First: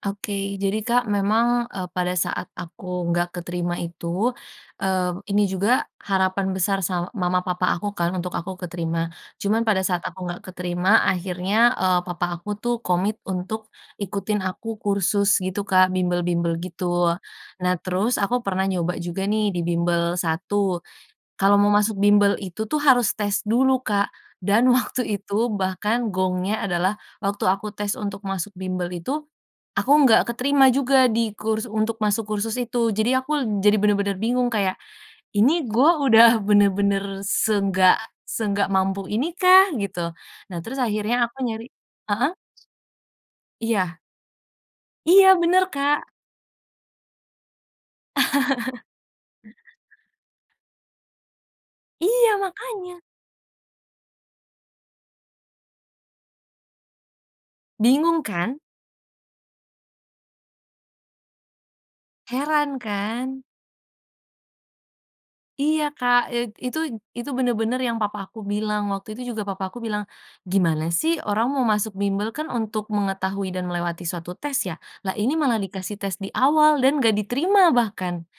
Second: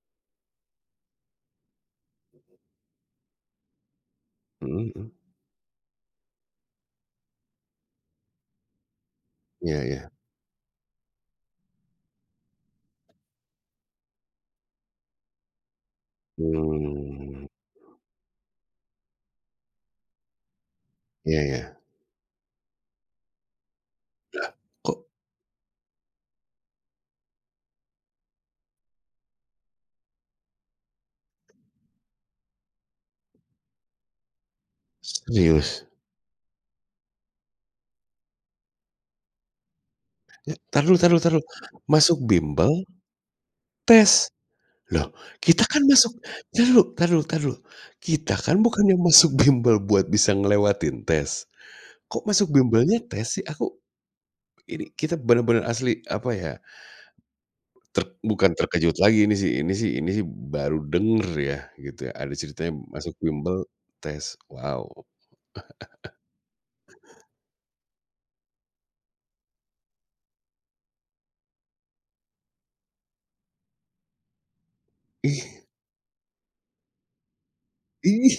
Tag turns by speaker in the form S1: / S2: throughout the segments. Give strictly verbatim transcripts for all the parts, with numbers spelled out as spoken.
S1: Oke, jadi Kak memang, eee, pada saat aku nggak keterima itu,
S2: Mhm mhm.
S1: eee, ini juga harapan besar sa mama papa aku kan untuk aku keterima, cuman
S2: Iya
S1: pada saat
S2: iya.
S1: aku nggak keterima akhirnya, eee, papa aku tuh komit untuk ikutin aku kursus gitu Kak, bimbel-bimbel gitu.
S2: Mmm.
S1: Nah terus aku pernah nyoba juga nih di bimbel satu,
S2: Iya
S1: kalau mau
S2: iya.
S1: masuk bimbel itu tuh harus tes dulu Kak,
S2: Lah,
S1: dan waktu
S2: kok?
S1: itu bahkan gongnya adalah, waktu aku tes untuk masuk bimbel itu aku nggak keterima juga di kurs untuk masuk kursus itu. Jadi aku jadi bener-bener bingung kayak, "Ini
S2: Serius?
S1: gue udah bener-bener seenggak seenggak mampu ini kah, gitu?"
S2: Eh,
S1: Nah, terus
S2: entar dulu entar dulu
S1: akhirnya
S2: entar
S1: aku
S2: dulu,
S1: nyari
S2: masuk
S1: heeh?
S2: bimbel
S1: Iya.
S2: tes? Loh
S1: Iya bener,
S2: kita kan
S1: Kak.
S2: masuk entar dulu entar dulu entar dulu, kita kan bukannya masuk bimbel buat bisa ngelewatin tes? Kok
S1: Iya,
S2: masuk
S1: makanya.
S2: bimbelnya tes sih? Aku ini kita benar-benar asli, apa ya, ter
S1: Bingung
S2: bukan
S1: kan.
S2: terkejut lagi ini sih ini sih ini sih baru denger ya gitu ya ada ceritanya
S1: Heran
S2: masuk
S1: kan.
S2: bimbel tes, wow.
S1: Iya Kak, eee, itu itu bener-bener yang papa aku bilang. Waktu itu juga papa aku bilang, "Gimana sih orang mau masuk bimbel kan untuk mengetahui dan melewati suatu tes ya? Lah ini malah
S2: Ih.
S1: dikasih tes di awal dan nggak diterima bahkan."
S2: Ih.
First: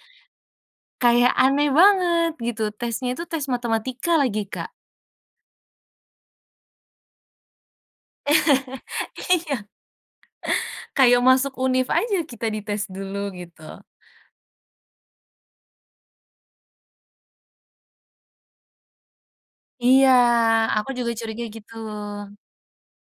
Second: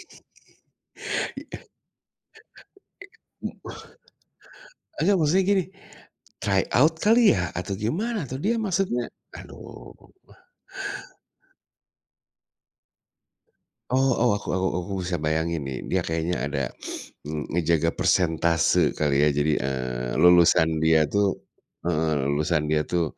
S1: Kayak aneh banget gitu, tesnya itu tes
S2: Ih.
S1: matematika lagi, Kak.
S2: Ah, iya, maksudnya gini, try out kali ya atau gimana tuh dia maksudnya?
S1: Iya.
S2: Aduh.
S1: Kayak masuk univ aja kita di tes dulu, gitu.
S2: Oh oh, aku aku aku bisa bayangin nih, dia kayaknya ada, eee, ngejaga persentase kali ya. Jadi,
S1: Iya,
S2: eee, lulusan
S1: aku
S2: dia
S1: juga
S2: tuh
S1: curiga gitu.
S2: heeh, lulusan dia tuh,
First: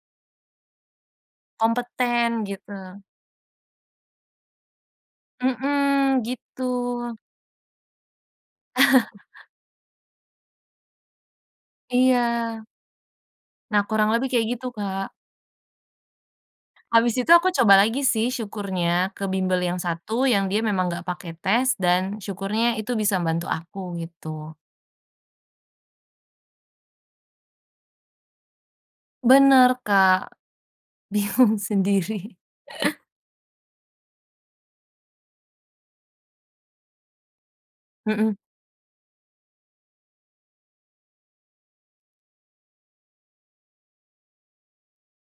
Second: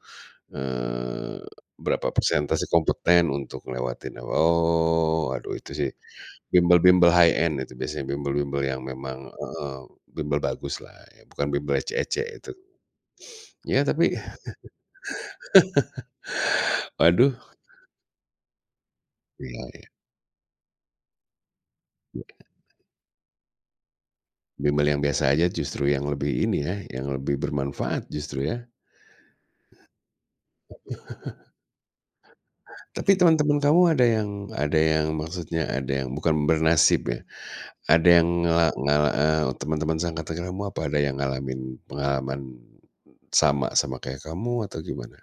S2: eee, berapa
S1: Kompeten,
S2: persentase
S1: gitu.
S2: kompeten untuk ngelewatin, oh aduh itu sih
S1: Mhm,
S2: bimbel-bimbel
S1: gitu.
S2: high end itu, biasanya bimbel-bimbel yang memang, eee, bimbel bagus lah ya, bukan bimbel ecek-ecek itu.
S1: Iya. Nah
S2: Iya
S1: kurang
S2: tapi
S1: lebih kayak gitu, Kak. Habis itu
S2: Waduh.
S1: aku coba lagi sih, syukurnya ke bimbel
S2: Iya
S1: yang
S2: iya.
S1: satu yang dia memang nggak pakai tes dan
S2: Iya.
S1: syukurnya itu bisa bantu aku, gitu.
S2: Bimbel yang biasa saja justru yang lebih, ini ya, yang lebih bermanfaat justru ya?
S1: Bener Kak, bingung sendiri.
S2: Tapi teman-teman kamu ada yang ada yang, maksudnya ada yang bukan bernasib ya, ada
S1: Mhm.
S2: yang ngela ngala eee, teman-teman seangkatan kamu, apa ada yang ngalamin pengalaman sama sama kayak kamu atau gimana?